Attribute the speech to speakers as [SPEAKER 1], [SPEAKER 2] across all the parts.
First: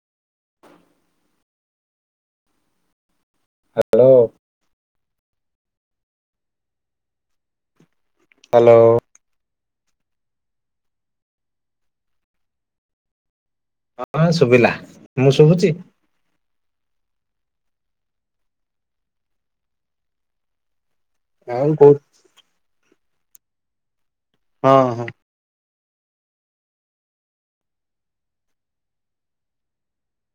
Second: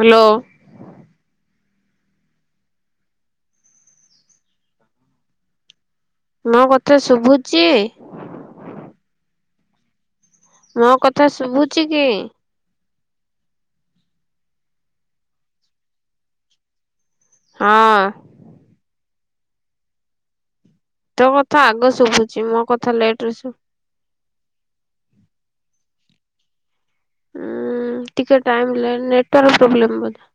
[SPEAKER 1] Hello.
[SPEAKER 2] Hello
[SPEAKER 1] ମୋ କଥା ଶୁଭୁଛି?
[SPEAKER 2] ହ୍ୟାଲୋ।
[SPEAKER 1] ମୋ କଥା ଶୁଭୁଛି କି?
[SPEAKER 2] ହଁ ଶୁଭିଲା, ମୁଁ ଶୁଭୁଛି?
[SPEAKER 1] ହଁ। ତୋ କଥା
[SPEAKER 2] ଆଉ
[SPEAKER 1] ଆଗ
[SPEAKER 2] କୋଉ
[SPEAKER 1] ଶୁଭୁଛି, ମୋ କଥା ଲେଟରେ ଶୁ
[SPEAKER 2] ହଁ, ହଁ।
[SPEAKER 1] ଉଁ ଟିକେ ଟାଇମ ନେଟୱାର୍କ ପ୍ରୋବ୍ଲେମ୍ ବୋଧେ।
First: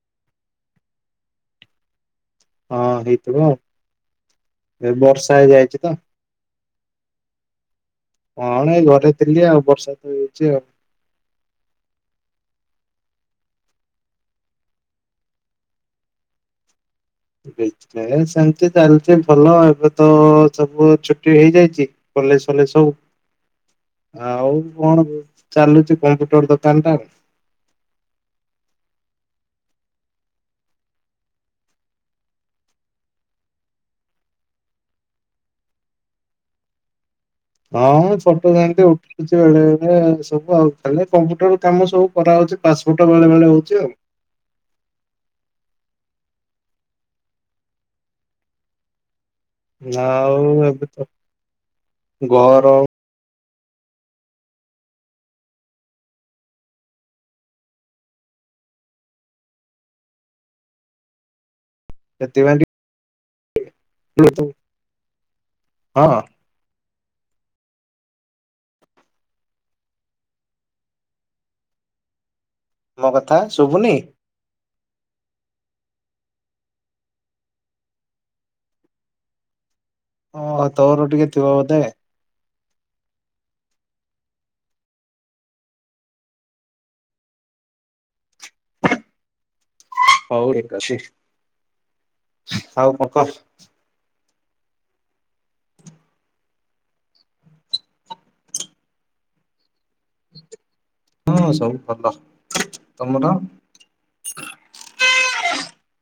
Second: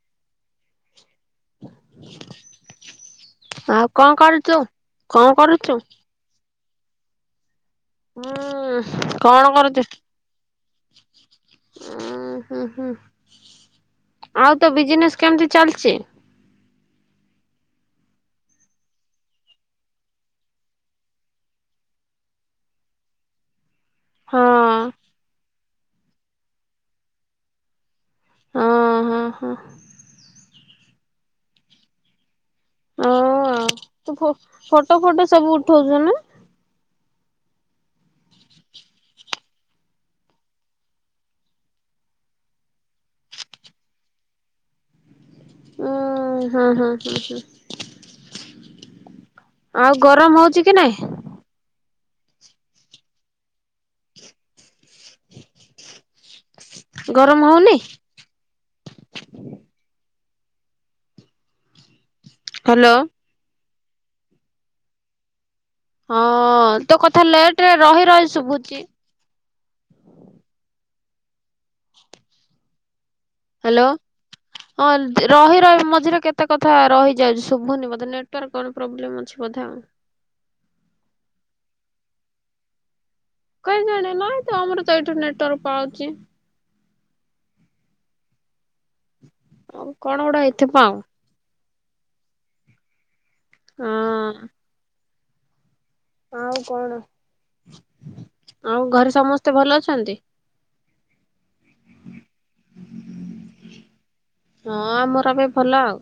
[SPEAKER 2] ହଁ ହେଇଥିବ
[SPEAKER 1] [inaudible] ଆଉ କଣ କରୁଛୁ?
[SPEAKER 2] ଏ ବର୍ଷା
[SPEAKER 1] କଣ
[SPEAKER 2] ହେଇଯାଇଛି
[SPEAKER 1] କରୁଛୁ?
[SPEAKER 2] ତ କଣ ଏଇ ଘରେ
[SPEAKER 1] ହୁଁ
[SPEAKER 2] ଥିଲି
[SPEAKER 1] କଣ
[SPEAKER 2] ଆଉ
[SPEAKER 1] କରୁଛ
[SPEAKER 2] ବର୍ଷା
[SPEAKER 1] କି?
[SPEAKER 2] ତ ହେଇଛି ଆଉ।
[SPEAKER 1] ଓ ହୁଁ, ହୁଁ। ଆଉ ତୋ ବିଜିନେସ୍ କେମିତି ଚାଲିଛି?
[SPEAKER 2] ବିଜିନେସ ସେମିତି ଚାଲିଛି ଭଲ ଏବେ ତ ସବୁ ଛୁଟି ହେଇଯାଇଛି। କଲେଜ ଫଲେଜ ସବୁ।
[SPEAKER 1] [inaudible]
[SPEAKER 2] ଆଉ କଣ ଚାଲୁଛି କମ୍ପ୍ୟୁଟର ଦୋକାନ ଟା?
[SPEAKER 1] ହଁ, ହଁ, ହଁ। ଆଉ ତୁ ଫଟୋ ଫୋଟୋ ସବୁ ଉଠଉଛୁ ନା?
[SPEAKER 2] ହଁ ମୁ ଫଟୋ ସେମିତି ଉଠଉଛି ବେଳେ ବେଳେ ସବୁ ଆଉ ଖାଲି କମ୍ପୁଟର କାମ ସବୁ କରାହଉଛି ପାସ୍ ଫୋଟ ବେଳେ ବେଳେ ହଉଛି ଆଉ।
[SPEAKER 1] ଓ ହଁ, ହଁ। ଗରମ
[SPEAKER 2] ଆଉ
[SPEAKER 1] ହଉଛି କି
[SPEAKER 2] ଏବେ
[SPEAKER 1] ନାଇଁ
[SPEAKER 2] ତ ଗରମ
[SPEAKER 1] ଗରମ ହଉନି? ହ୍ୟାଲୋ
[SPEAKER 2] [unintelligible]
[SPEAKER 1] ହଁ ତୋ କଥା ଲେଟ ରେ ରହି ରହି ଶୁଭୁଛି।
[SPEAKER 2] ମୋ କଥା
[SPEAKER 1] ହ୍ୟାଲୋ।
[SPEAKER 2] ଶୁଭୁନି।
[SPEAKER 1] ହଁ ରହି ରହି ମଝିରେ କେତେ କଥା ରହିଯାଉଛି ଶୁଭୁନି ମତେ ନେଟୱାର୍କ କଣ ପ୍ରୋବ୍ଲେମ ଅ କିଛି କଥା ଆଉ।
[SPEAKER 2] ଓହୋ ଆଉ ତୋର ଟିକେ ଥିବ ବୋଧେ।
[SPEAKER 1] କାଇହିଁକଣ ନାଇଁ ତ ଆମର ତ ଏଇଠୁ ନେଟୱାର୍କ ପାଉଛି। ଆଉ। କଣ ଗୋଟେ
[SPEAKER 2] ହଉ
[SPEAKER 1] ହେଇଥିବ
[SPEAKER 2] ଠିକ
[SPEAKER 1] ଆଉ
[SPEAKER 2] ଅଛି ଆଉ କଣ କହ।
[SPEAKER 1] ହଁ। ଆଉ କଣ ଆଉ ଘରେ ସମସ୍ତେ ଭଲ ଅଛନ୍ତି।
[SPEAKER 2] ହଁ ସବୁ ଭଲ ତମର।
[SPEAKER 1] ହଁ ଆମର ଏବେ ଭଲ ଆଉ।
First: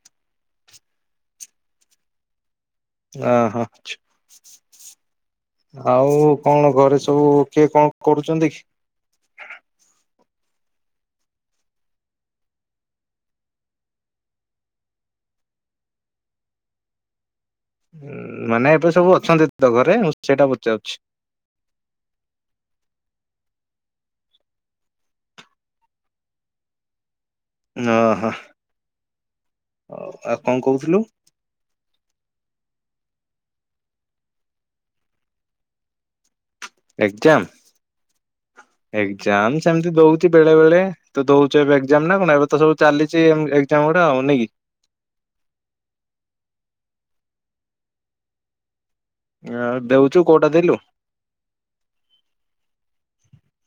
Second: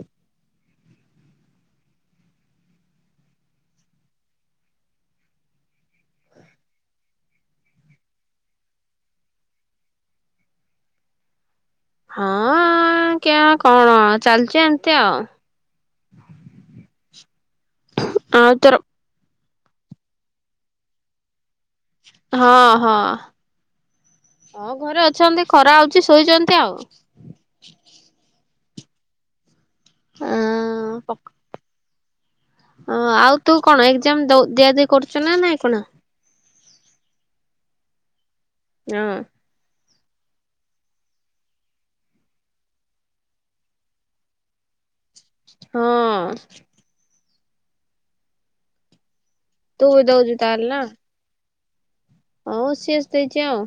[SPEAKER 2] ଅ ହଁ ଛୁ। ଆଉ କଣ ଘରେ ସବୁ କିଏ କଣ କରୁଚନ୍ତି?
[SPEAKER 1] ହଁ କିଏ କଣ ଚାଲିଚି ଏମିତି ଆଉ। ଆଉ
[SPEAKER 2] ମାନେ
[SPEAKER 1] ତୋର
[SPEAKER 2] ଏବେ ସବୁ ଅଛନ୍ତି ତ ଘରେ ମୁଁ ସେଇଟା ପଚାରୁଚି?
[SPEAKER 1] ହଁ ହଁ। ହଁ ଘରେ ଅଛନ୍ତି ଖରା ହଉଚି ଶୋଇଚନ୍ତି ଆଉ।
[SPEAKER 2] ହଁ ହଁ ଆଉ କଣ କୋଉଥୁଲୁ?
[SPEAKER 1] ଓ ଆଉ ତୁ କଣ ଏକ୍ଜାମ ଦଉ ଦିଆ ଦୁଇ କରୁଚୁ ନା ନାଇଁ କଣ?
[SPEAKER 2] ଏଗ୍ ଜାମ୍
[SPEAKER 1] ହଁ
[SPEAKER 2] ଏଗ୍ ଜାମ୍ ସେମିତି ଦଉ ଚି ବେଳେ ବେଳେ ତ ଦଉଚୁ ଏବେ ଏଗ୍ ଜାମ୍ ନା କଣ ଏବେ ତ ସବୁ ଚାଲିଚି ଏମ୍ ଏଗଜାମ୍ ଗୁଡା ଆଉ ନେଇକି?
[SPEAKER 1] ହଁ।
[SPEAKER 2] ଆଉ
[SPEAKER 1] ତୁ ବି
[SPEAKER 2] ଦଉଚୁ
[SPEAKER 1] ଦଉଛୁ
[SPEAKER 2] କୋଉଟା ଦେଲୁ?
[SPEAKER 1] ଆଉ ସି ଏସ୍ ଦେଇଚି ଆଉ।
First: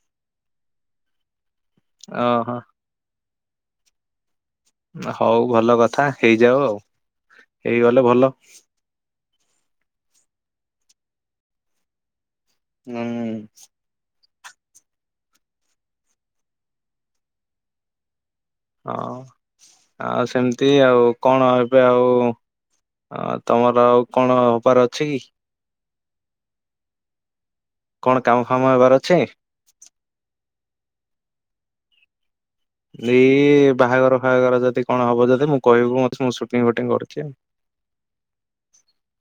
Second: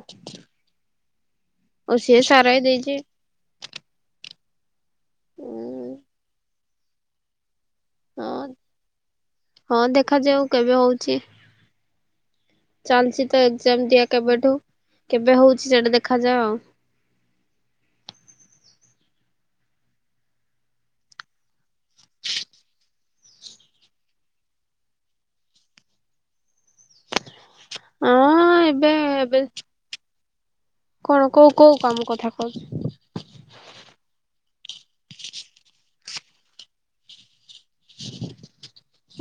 [SPEAKER 1] ଆଉ ସି ଏସ୍ ଆର୍
[SPEAKER 2] ଓହୋ।
[SPEAKER 1] ଆଇ ଦେଇଚି।
[SPEAKER 2] ହଉ ଭଲ
[SPEAKER 1] ଉଁ
[SPEAKER 2] କଥା ହେଇଯାଉ ଆଉ ହେଇଗଲେ ଭଲ।
[SPEAKER 1] ହଁ। ହଁ ଦେଖାଯାଉ କେବେ ହଉଚି?
[SPEAKER 2] ହୁଁ
[SPEAKER 1] ଚାଲିଚି ତ ଏଗଜାମ୍ ଦିଆ କେବେଠୁ କେବେ ହଉଚି ସେଟା ଦେଖାଯାଏ ଆଉ।
[SPEAKER 2] ହଁ ଆଉ ସେମିତି ଆଉ କଣ ଏବେ ଆଉ ଆ ତମର ଆଉ କଣ ହବାର ଅଛି କି? କଣ କାମ
[SPEAKER 1] ହଁ
[SPEAKER 2] ଫାମ
[SPEAKER 1] ଏବେ
[SPEAKER 2] ହେବାର ଅଛି?
[SPEAKER 1] ଏବେ କଣ କୋଉ କୋଉ କାମ କଥା କୋଉ
[SPEAKER 2] ଏଇ ବାହାଘର ଫାହାଘର ଯଦି କଣ ହବ ଯଦି ମୁଁ କହିବୁ ମତେ ମୁଁ ସୁଟିଂ ଫୁଟିଂ କରୁଚି ଆଉ।
[SPEAKER 1] [inaudible]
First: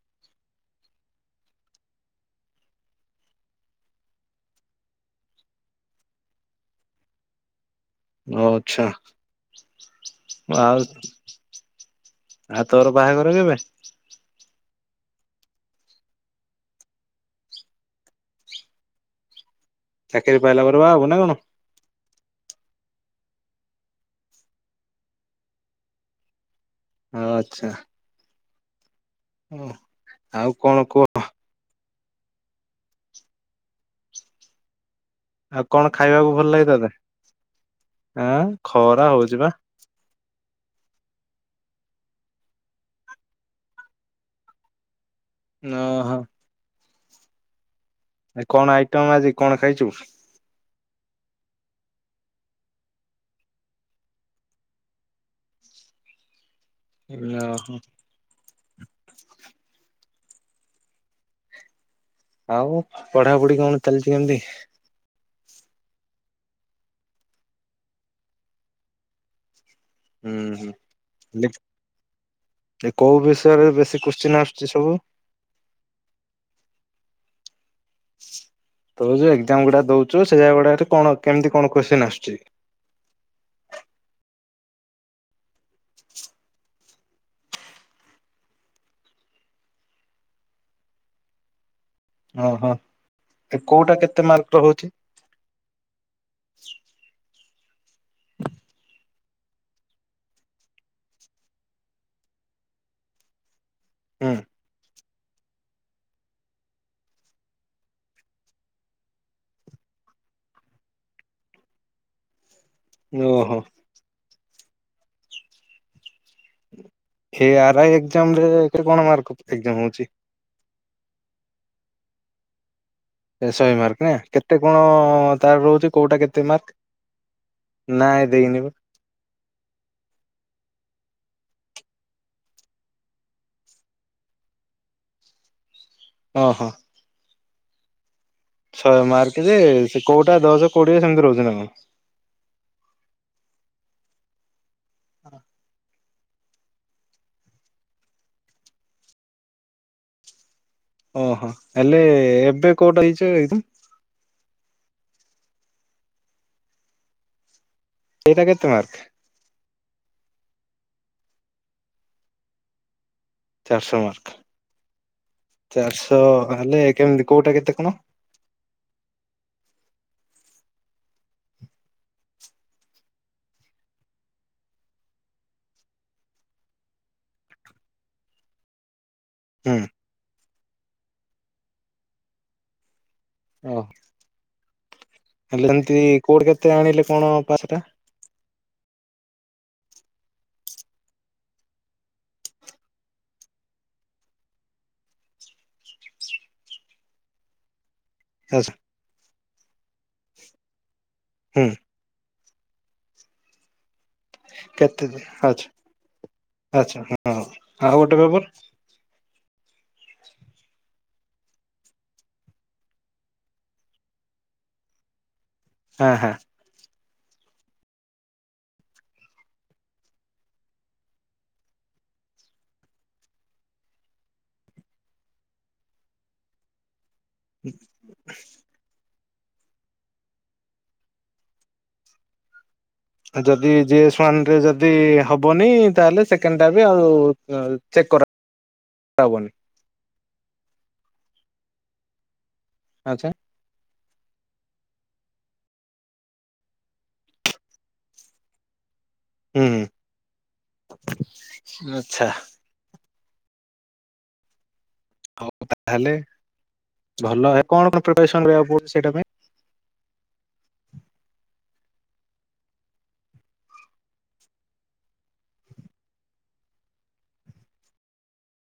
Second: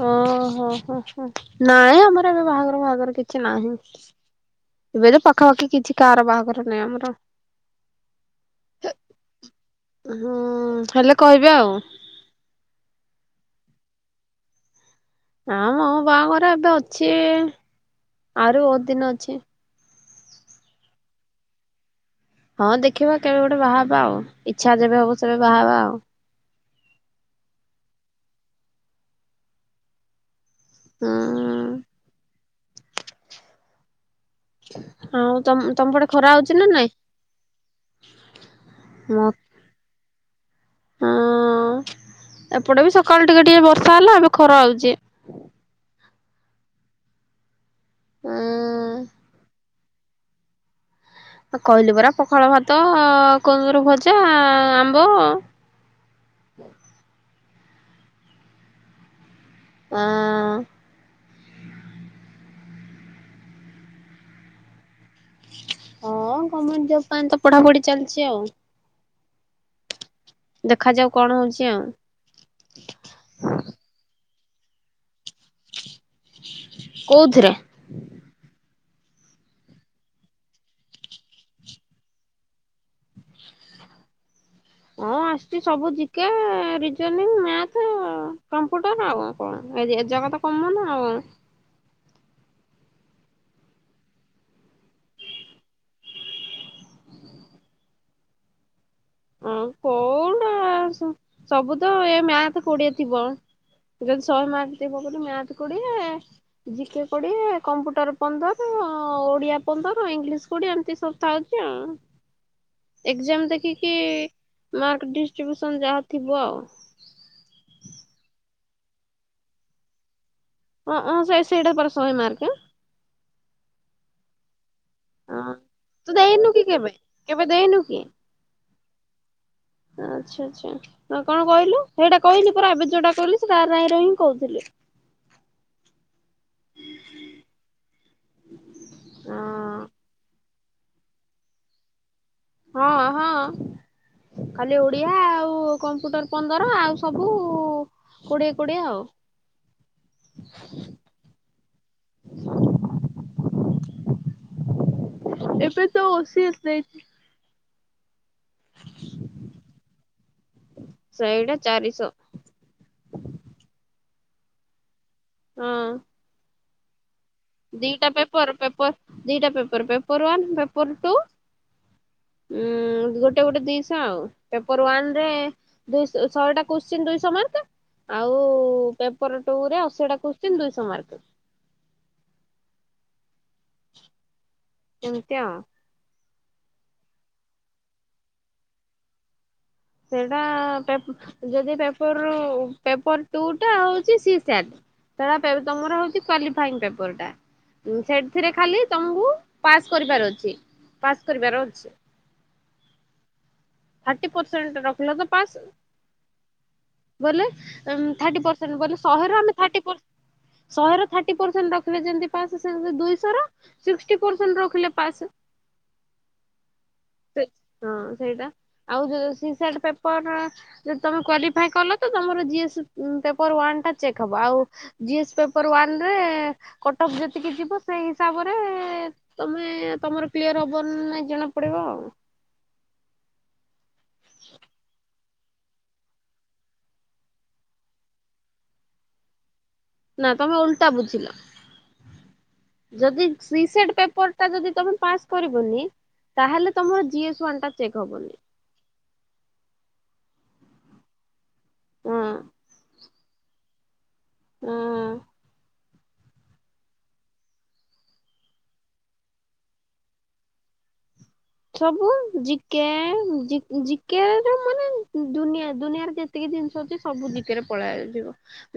[SPEAKER 1] ଓହୋ ହୋ ହୋ ନାଇଁ ଆମର ଏବେ ବାହାଘର ପାହାଘର କିଛି ନାହିଁ। ଏବେ ତ ପାଖାପାଖି କିଛି କାଆର ବାହାଘର ନାହିଁ ଆମର।
[SPEAKER 2] ଓ ଆଚ୍ଛା।
[SPEAKER 1] ହେ ହୁଁ
[SPEAKER 2] ଆଉ
[SPEAKER 1] ହେଲେ କହିବି ଆଉ।
[SPEAKER 2] ଆଉ ତୋର ବାହାଘର କେବେ?
[SPEAKER 1] ନା ମୋ ବାହାଘର ଏବେ ଅଛି ଆଉରି ବହୁତ ଦିନ ଅଛି।
[SPEAKER 2] ଚାକିରି ପାଇଲା ପରେ ବା ହବୁ ନା କଣ?
[SPEAKER 1] ହଁ ଦେଖିବା କେବେ ଗୋଟେ ବାହା ହେବା ଆଉ ଇଚ୍ଛା ଯେବେ ହବ ସେବେ ବାହା ହେବା ଆଉ।
[SPEAKER 2] ଆଉ ଆଚ୍ଛା। ଓ ଆଉ କଣ କୁହ?
[SPEAKER 1] ହୁଁ ତମ
[SPEAKER 2] ଆଉ
[SPEAKER 1] ତମ
[SPEAKER 2] କଣ
[SPEAKER 1] ପଟେ ଖରା
[SPEAKER 2] ଖାଇବାକୁ ଭଲ
[SPEAKER 1] ହଉଛି ନା
[SPEAKER 2] ଲାଗେ
[SPEAKER 1] ନାଇଁ?
[SPEAKER 2] ତତେ? ଆଁ ଖରା
[SPEAKER 1] ମ
[SPEAKER 2] ହଉଚି ପା।
[SPEAKER 1] ହଁ ଏପଟେ ବି ସକାଳୁ ଟିକେ ଟିକେ ବର୍ଷା ହେଲା ଏବେ ଖରା ହଉଚି।
[SPEAKER 2] ଓହୋ। ଆଜି କଣ ଆଇଟମ
[SPEAKER 1] ଉଁ
[SPEAKER 2] ଆଜି କଣ ଖାଇଚୁ?
[SPEAKER 1] କହିଲି ପରା ପଖାଳ ଭାତ କୁନ୍ଦୁରୁ ଭଜା ଆମ୍ବ।
[SPEAKER 2] ଓହୋ।
[SPEAKER 1] ଆଁ
[SPEAKER 2] ଆଉ ପଢାପୁଢି କଣ ଚାଲିଚି କେମିତି?
[SPEAKER 1] ହଁ ଗମେଣ୍ଟ ଜବ୍ ପାଇଁ ତ ପଢାପୁଢି ଚାଲିଚି ଆଉ।
[SPEAKER 2] ହୁଁ ହୁଁ।
[SPEAKER 1] ଦେଖାଯାଉ କଣ ହଉଚି ଆଉ?
[SPEAKER 2] ଏ କୋଉ ବିଷୟରେ ବେଶୀ କୁଶ୍ଚିନ୍ ଆସୁଚି ସବୁ?
[SPEAKER 1] କୋଉଥିରେ?
[SPEAKER 2] ତୁ ଯୋଉ ଏଗଜାମ୍ ଗୁଡା ଦଉଚୁ ସେଇଆ ଗୁଡାରେ କଣ କେମିତି କଣ କୋଶ୍ଚିନ୍ ଆସୁଚି?
[SPEAKER 1] ହଁ ଆସୁଚି ସବୁ ଜିକେ ରିଜୋନିଂ ମ୍ୟାଥ୍ କମ୍ପ୍ୟୁଟର ଆଉ। କଣ ଏ ଏଜାଗା ତ କମନ ଆଉ।
[SPEAKER 2] ଓହୋ ଏ କୋଉଟା କେତେ ମାର୍କର ହଉଚି? [inaudible]
[SPEAKER 1] ହଁ କୋଉଟା ସବୁ ତ ଏ ମ୍ୟାଥ କୋଡିଏ ଥିବ। ଯଦି ସୟ
[SPEAKER 2] ହୁଁ
[SPEAKER 1] ମାର୍କ ଥିବ ମ୍ୟାଥ କୋଡିଏ। ଜିକେ କୋଡିଏ କମ୍ପୁଟର ପନ୍ଦର ଓଡିଆ ପନ୍ଦର ଇଂଲିଶ କୋଡିଏ ଏମିତି ସବୁ। ଥୀଉଚି ଆଉ। ଏଜାମ
[SPEAKER 2] ଓହୋ
[SPEAKER 1] ଦେଖିକି ମାର୍କ ଡିଷ୍ଟ୍ରିବ୍ୟୁସନ ଯାହା ଥିବ ଆଉ।
[SPEAKER 2] ହେ ଆର୍ ଆଇ ଏାକ୍ଜମରେ ହେଥିରେ କଣ ମାର୍କ ଏକ୍କଯା। ମା ହଉଛି।
[SPEAKER 1] ଅଁ ହଁ ସେ ସେଇଟା ପରେ ଶେ ମାର୍କ।
[SPEAKER 2] ଏ ଶହେ ମାର୍କ ନା କେତେ କଣ? ହଁ ତାର ରହୁଛି
[SPEAKER 1] ତୁ
[SPEAKER 2] କୋଉଟା କେତେ
[SPEAKER 1] ଦେଇନୁ କି କେବେ କେବେ ଦେଇନୁ
[SPEAKER 2] ମାର୍କ ନାଇଁ ଦେଇନ ବା।
[SPEAKER 1] ଆଛା ଆଛା। କଣ କହିଲୁ ହେଇଟା କହିଲି ପରା ଆବେର୍ଯ୍ୟଟା କିଲି ସେଟା ରାହିଁ ର ହିଁ କହୁଥିଲୁ।
[SPEAKER 2] ହଁ ହଁ। ଶହେ ମାର୍କ ରେ
[SPEAKER 1] ହଁ
[SPEAKER 2] କୋଉଟା ଦଶ କୋଉଡିି ସେମିତି ରହୁଛି ନା କଣ।
[SPEAKER 1] ହଁ ହଁ ଖଲି ଓଡିଆ ଆଉ କମ୍ପ୍ୟୁଟର ପନ୍ଦର ଆଉ ସବୁ କୋଡିଏ କୋଡିଏ ଆଉ।
[SPEAKER 2] ଓହୋ ହେଲେ ଏବେ କୋଉଟା ହେଇଛ ଏ।
[SPEAKER 1] ଏବେ ଟା ଓସିଏସ ଦେଇଚି।
[SPEAKER 2] ଏଇଟା କେତେ ମାର୍କ।
[SPEAKER 1] ଶଇଟା ଚାରିଶ।
[SPEAKER 2] ଚାରିଶହ ମାର୍କ
[SPEAKER 1] ହଁ
[SPEAKER 2] ଚାରିଶହ ହେଲେ କେମିତି। କୋଉଟା କେତେ କଣ?
[SPEAKER 1] ଦିଟା ପେପର ପେପର ଦିଟା paper paper one paper two. ଉଁ ଗୋଟେ ଗୋଟେ ଦିଶ ଆଉ ପେପର ୱାନ ରେ ଦୁଇ ଶହେଟା କୋଶ୍ଚିନ୍ ଦୁଇଶହ ମାର୍କ ଆଉ ପେପର ଟୁ
[SPEAKER 2] ହୁଁ
[SPEAKER 1] ରେ ଅଶିଟା କୋଶଚୀନ ଦୁଇଶହ ମାର୍କ।
[SPEAKER 2] ଓ
[SPEAKER 1] ଏମିତି ଆଉ।
[SPEAKER 2] ହେଲେ ଏମିତି କୋଉଠି କେତେ ଆଣିଲେ କଣ ପାସ ଟା?
[SPEAKER 1] ସେଇଟା ଯଦି ପେପର ପେପର ଟୁ ଟା ହଉଛି ସି ସି ଆ ର। ଟ ତମର ହଉଛି କ୍ୱାଲିଫାଇନ୍ ପେପର ଟା ସେ ଏଥିରେ
[SPEAKER 2] ଆଚ୍ଛା
[SPEAKER 1] ଖାଲି ତମକୁ ପାସ୍ କରିବାର ଅଛି ପାସ୍ କରିବାର
[SPEAKER 2] ହୁଁ
[SPEAKER 1] ଅଛି। ଥାର୍ଟି ପରସେଣ୍ଟ
[SPEAKER 2] କେତେ
[SPEAKER 1] ରଖିଲ ତ ପାସ।
[SPEAKER 2] ଆଚ୍ଛା ଆଚ୍ଛା ହଁ
[SPEAKER 1] ବୋଲେ
[SPEAKER 2] ଆଉ ଗୋଟେ
[SPEAKER 1] ଥାର୍ଟି
[SPEAKER 2] ପେପର୍
[SPEAKER 1] ପରସେଣ୍ଟ ବୋଲେ ଶହେ ରୁ ଆମେ ଥିଟୀ ପର୍ସେଣ୍ଟ ଶହେ ର ଥାର୍ଟି ପରସେଣ୍ଟ ରଖିବେ ଯେମିତି ପା ସେମିତି ଦୁଇଶହ ର ସିକ୍ସଟି ପରସଣ୍ଟ ରଖିଲେ ପାସ।
[SPEAKER 2] ହଁ ହଁ।
[SPEAKER 1] ହଁ ସେଇଟା ଆଉ ଯୋଉ ସି ସାଟ ପେପର ଯଦି ତମେ କ୍ୱାଲିଫାଇ କଲ ତ ତମର ଜିଏସ ପେପର ଟା ଚେକ୍ ହବ ଆଉ ଜିସ୍ ପେପର ୱାନ ରେ କଟଫ୍ ଯେତିକି ଯିବ ସେଇ ତାପରେ ତମେ ତମର କ୍ଳିୟର ହବ ନାଇଁ ଜଣା ପଡ଼ିବ ଆଉ।
[SPEAKER 2] ଯଦି ଜିଏସ୍ ୱାନ ରେ ଯଦି ହବନି ତାହେଲେ ସେକେଣ୍ଡ ଟା ବି ଆଉ ଚେକ୍ କର। ତାହବନି।
[SPEAKER 1] ନା ତମେ ଉଲଟା ବୁଝିଲ
[SPEAKER 2] ଆଚ୍ଛା
[SPEAKER 1] ଯଦି ସି ସେଡ୍ ପେପର ଟା ଯଦି ତମେ ପାସ୍ କରିବନି ତାହେଲେ ତମର ଜିଏସ୍ ୱାନ୍ ଟା ଚେକ୍ ହବନି।
[SPEAKER 2] ହୁଁ ହୁଁ
[SPEAKER 1] ହଁ
[SPEAKER 2] ଆଛା।
[SPEAKER 1] ହଁ।
[SPEAKER 2] ହଉ ତାହେଲେ ଭଲ, କଣ କଣ ପ୍ରିପସନ କରିବାକୁ ପଡୁଛି ସେଇଟା ପାଇଁ?
[SPEAKER 1] ସବୁ ଜିକେ ଜି ଜିକେ ରେ ମାନେ ଦୁନିଆ ଦୁନିଆରେ ଯେ ତିକି ଜିନିଷ ଅଛି ସବୁ ଜିକେ ରେ ପଳେଆଯିବ।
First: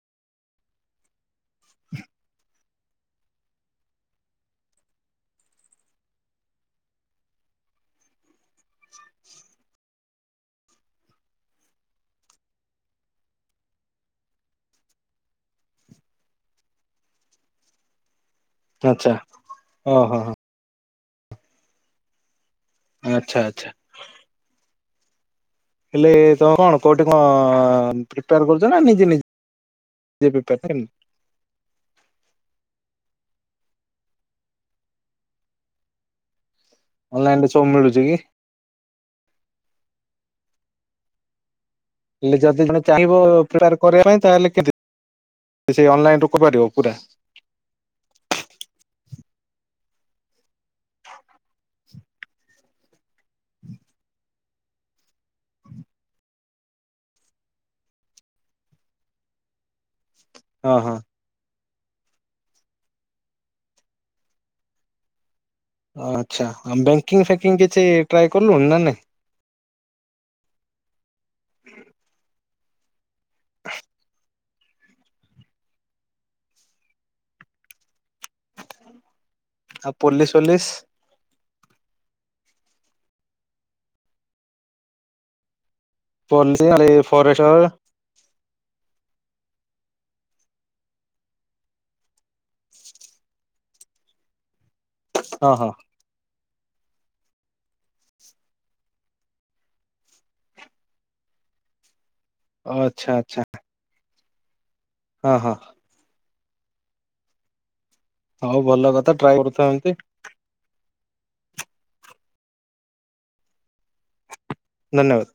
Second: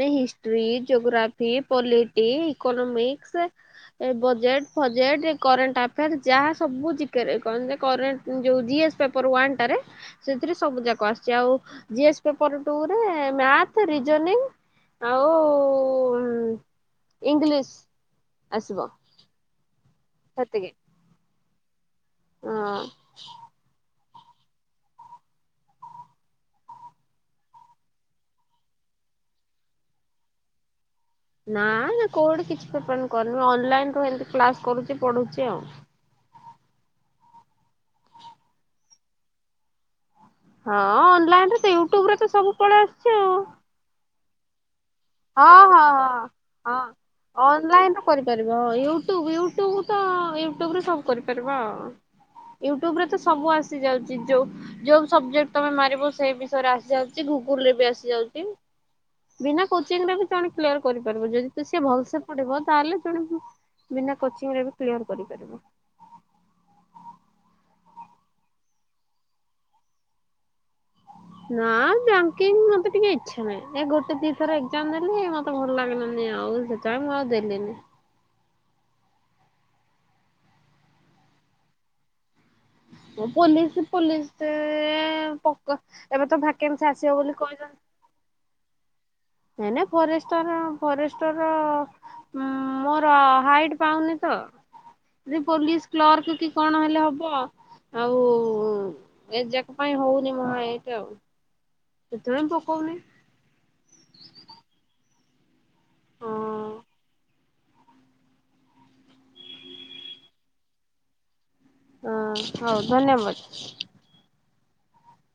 [SPEAKER 1] ଏଇ ହିଷ୍ଟ୍ରି ଯୋଗ୍ରାଫି ପଲିଟିିକ ଇକୋନୋମିକ୍ସ। ଏ ବଜେଟ୍ ଫଜେଟ୍ ଏ କରେଣ୍ଟ ଆଫେୟାର୍ ଯାହା ସବୁ ଜିକେ ରେ କଣ କରେଣ୍ଟ ଯୋଉ ଜିଏସ୍ ପେପର ୱନ ଟା ରେ ସେଥିରେ ସବୁ ଯାକ ଆସିଛି, ଆଉ ଜି ଏସ ପେପର ଟୁ ରେ ମ୍ୟାଥ ରିଜନିଂ ଆଉ ଇଂଲିଶ ଆସ
[SPEAKER 2] ଚା ହ ହଁ ହଁ।
[SPEAKER 1] ସେତିକି। ହଁ।
[SPEAKER 2] ଆଚ୍ଛା ଆଚ୍ଛା। ହେଲେ ତମେ କଣ କୋଉଠି କଣ ପ୍ରିପେୟାର କରୁଛ ନା ନିଜେ ନିଜେ। ନିଜେ ପ୍ରିପର୍ କରନି।
[SPEAKER 1] ନା ନା କୋଉଠି କିଛି ପ୍ରିପାନ କରିନି ଅନଲାଇନ ରୁଏମତି କ୍ଲାସ କରୁଛି ପଢୁଛି ଆଉ।
[SPEAKER 2] ଅନଲାଇନ ରେ ସବୁ ମିଳୁଛି କି?
[SPEAKER 1] ହଁ ଅନଲାଇନ ରେ ସେଉ
[SPEAKER 2] ହେଲେ ଯଦି ଜଣେ ଚାହିଁବ ପ୍ରିପାର କରିବା ପାଇଁ ତାହେଲେ କେ
[SPEAKER 1] ହଁ ହଁ
[SPEAKER 2] ସେଇ ଅନଲାଇନ ରୁ
[SPEAKER 1] ହଁ
[SPEAKER 2] କରିପାରିବ
[SPEAKER 1] ହଁ।
[SPEAKER 2] ପୁରା
[SPEAKER 1] ଅନଲାଇନରେ କରିପାରିବ ୟୁଟ୍ୟୁବ ୟୁଟୁବ ତ ୟୁଟ୍ୟୁବରେ ସବୁ କରିପାରିବା ଆଉ। ୟୁଟ୍ୟୁବ ରେ ତ ସବୁ ଆସି ଯାଉଛି ଯୋଉ ଯୋଉ ସବଜେକ୍ଟ ତମେ ମାରିବ ସେଇ ବିଷୟରେ ଆସି ଯାଉଛି ଗୁଗୁଲରେ ବି ଆସିଯାଉଛି। ବିନା କୋଚିଂରେ ବି ସେମାନେ
[SPEAKER 2] ହଁ
[SPEAKER 1] କ୍ଲିୟର
[SPEAKER 2] ହଁ
[SPEAKER 1] କରିପାରିବ, ଯଦି ଯଦି ସିଏ ଭଲସେ ପଢିବ ତାହେଲେ ସିଏ ବିନା କୋଚିଂରେ ବି କ୍ଲିୟର କରିପାରିବ।
[SPEAKER 2] ଆଚ୍ଛା ଆ ବ୍ୟାଙ୍କିଙ୍ଗ ଫ୍ୟାଙ୍କିଙ୍ଗ କିଛି ଟ୍ରାଏ କଲୁନି ନା ନାଇଁ।
[SPEAKER 1] ନା ବ୍ୟାଙ୍କିଙ୍ଗ୍ ମତେ ଟିକେ ଇଚ୍ଛା ନାହିଁ, ଏ ଗୋଟେ ଦି ଥର ଏକ୍ଜାମ ଦେଲି ମତେ ଭଲ ଲାଗିଲାନି ଆଉ ସେପାଇଁ ମୁଁ ଆଉ ଦେଲିନି।
[SPEAKER 2] ଆଉ ପୋଲିସ୍ ଫୋଲିସ।
[SPEAKER 1] ଓ ପୋଲିସ ପୋଲିସ ରେ ପକ ଏବେ ତ
[SPEAKER 2] ପୋଲିସ
[SPEAKER 1] ଭାକେନ୍ସି
[SPEAKER 2] ରେ
[SPEAKER 1] ଆସିବ ବୋଲି
[SPEAKER 2] ଫରେଷ୍ଟର।
[SPEAKER 1] କହିଛନ୍ତି। ନାଇଁ ନା ଫରେଷ୍ଟର ଫରେଷ୍ଟ ର ଉଁ ମୋର ହାଇଟ ପାଉନି ତ ଯି
[SPEAKER 2] ହଁ ହଁ
[SPEAKER 1] ପୋଲିସ କ୍ଲର୍କ କି କଣ ହେଲେ ହବ। ଆଉ ଏଯାକ ପାଇଁ ହଉନି ମୋ ହାଇଟ ଆଉ। ସେଥିପାଇଁ ପକଉନି।
[SPEAKER 2] ଆଚ୍ଛା ଆଚ୍ଛା। ହଁ ହଁ।
[SPEAKER 1] ହଁ
[SPEAKER 2] ହଉ ଭଲ କଥା ଟ୍ରାଏ କରୁଥା ଏମତି।
[SPEAKER 1] ହଁ ହଉ ଧନ୍ୟବାଦ।
[SPEAKER 2] ଧନ୍ୟବାଦ।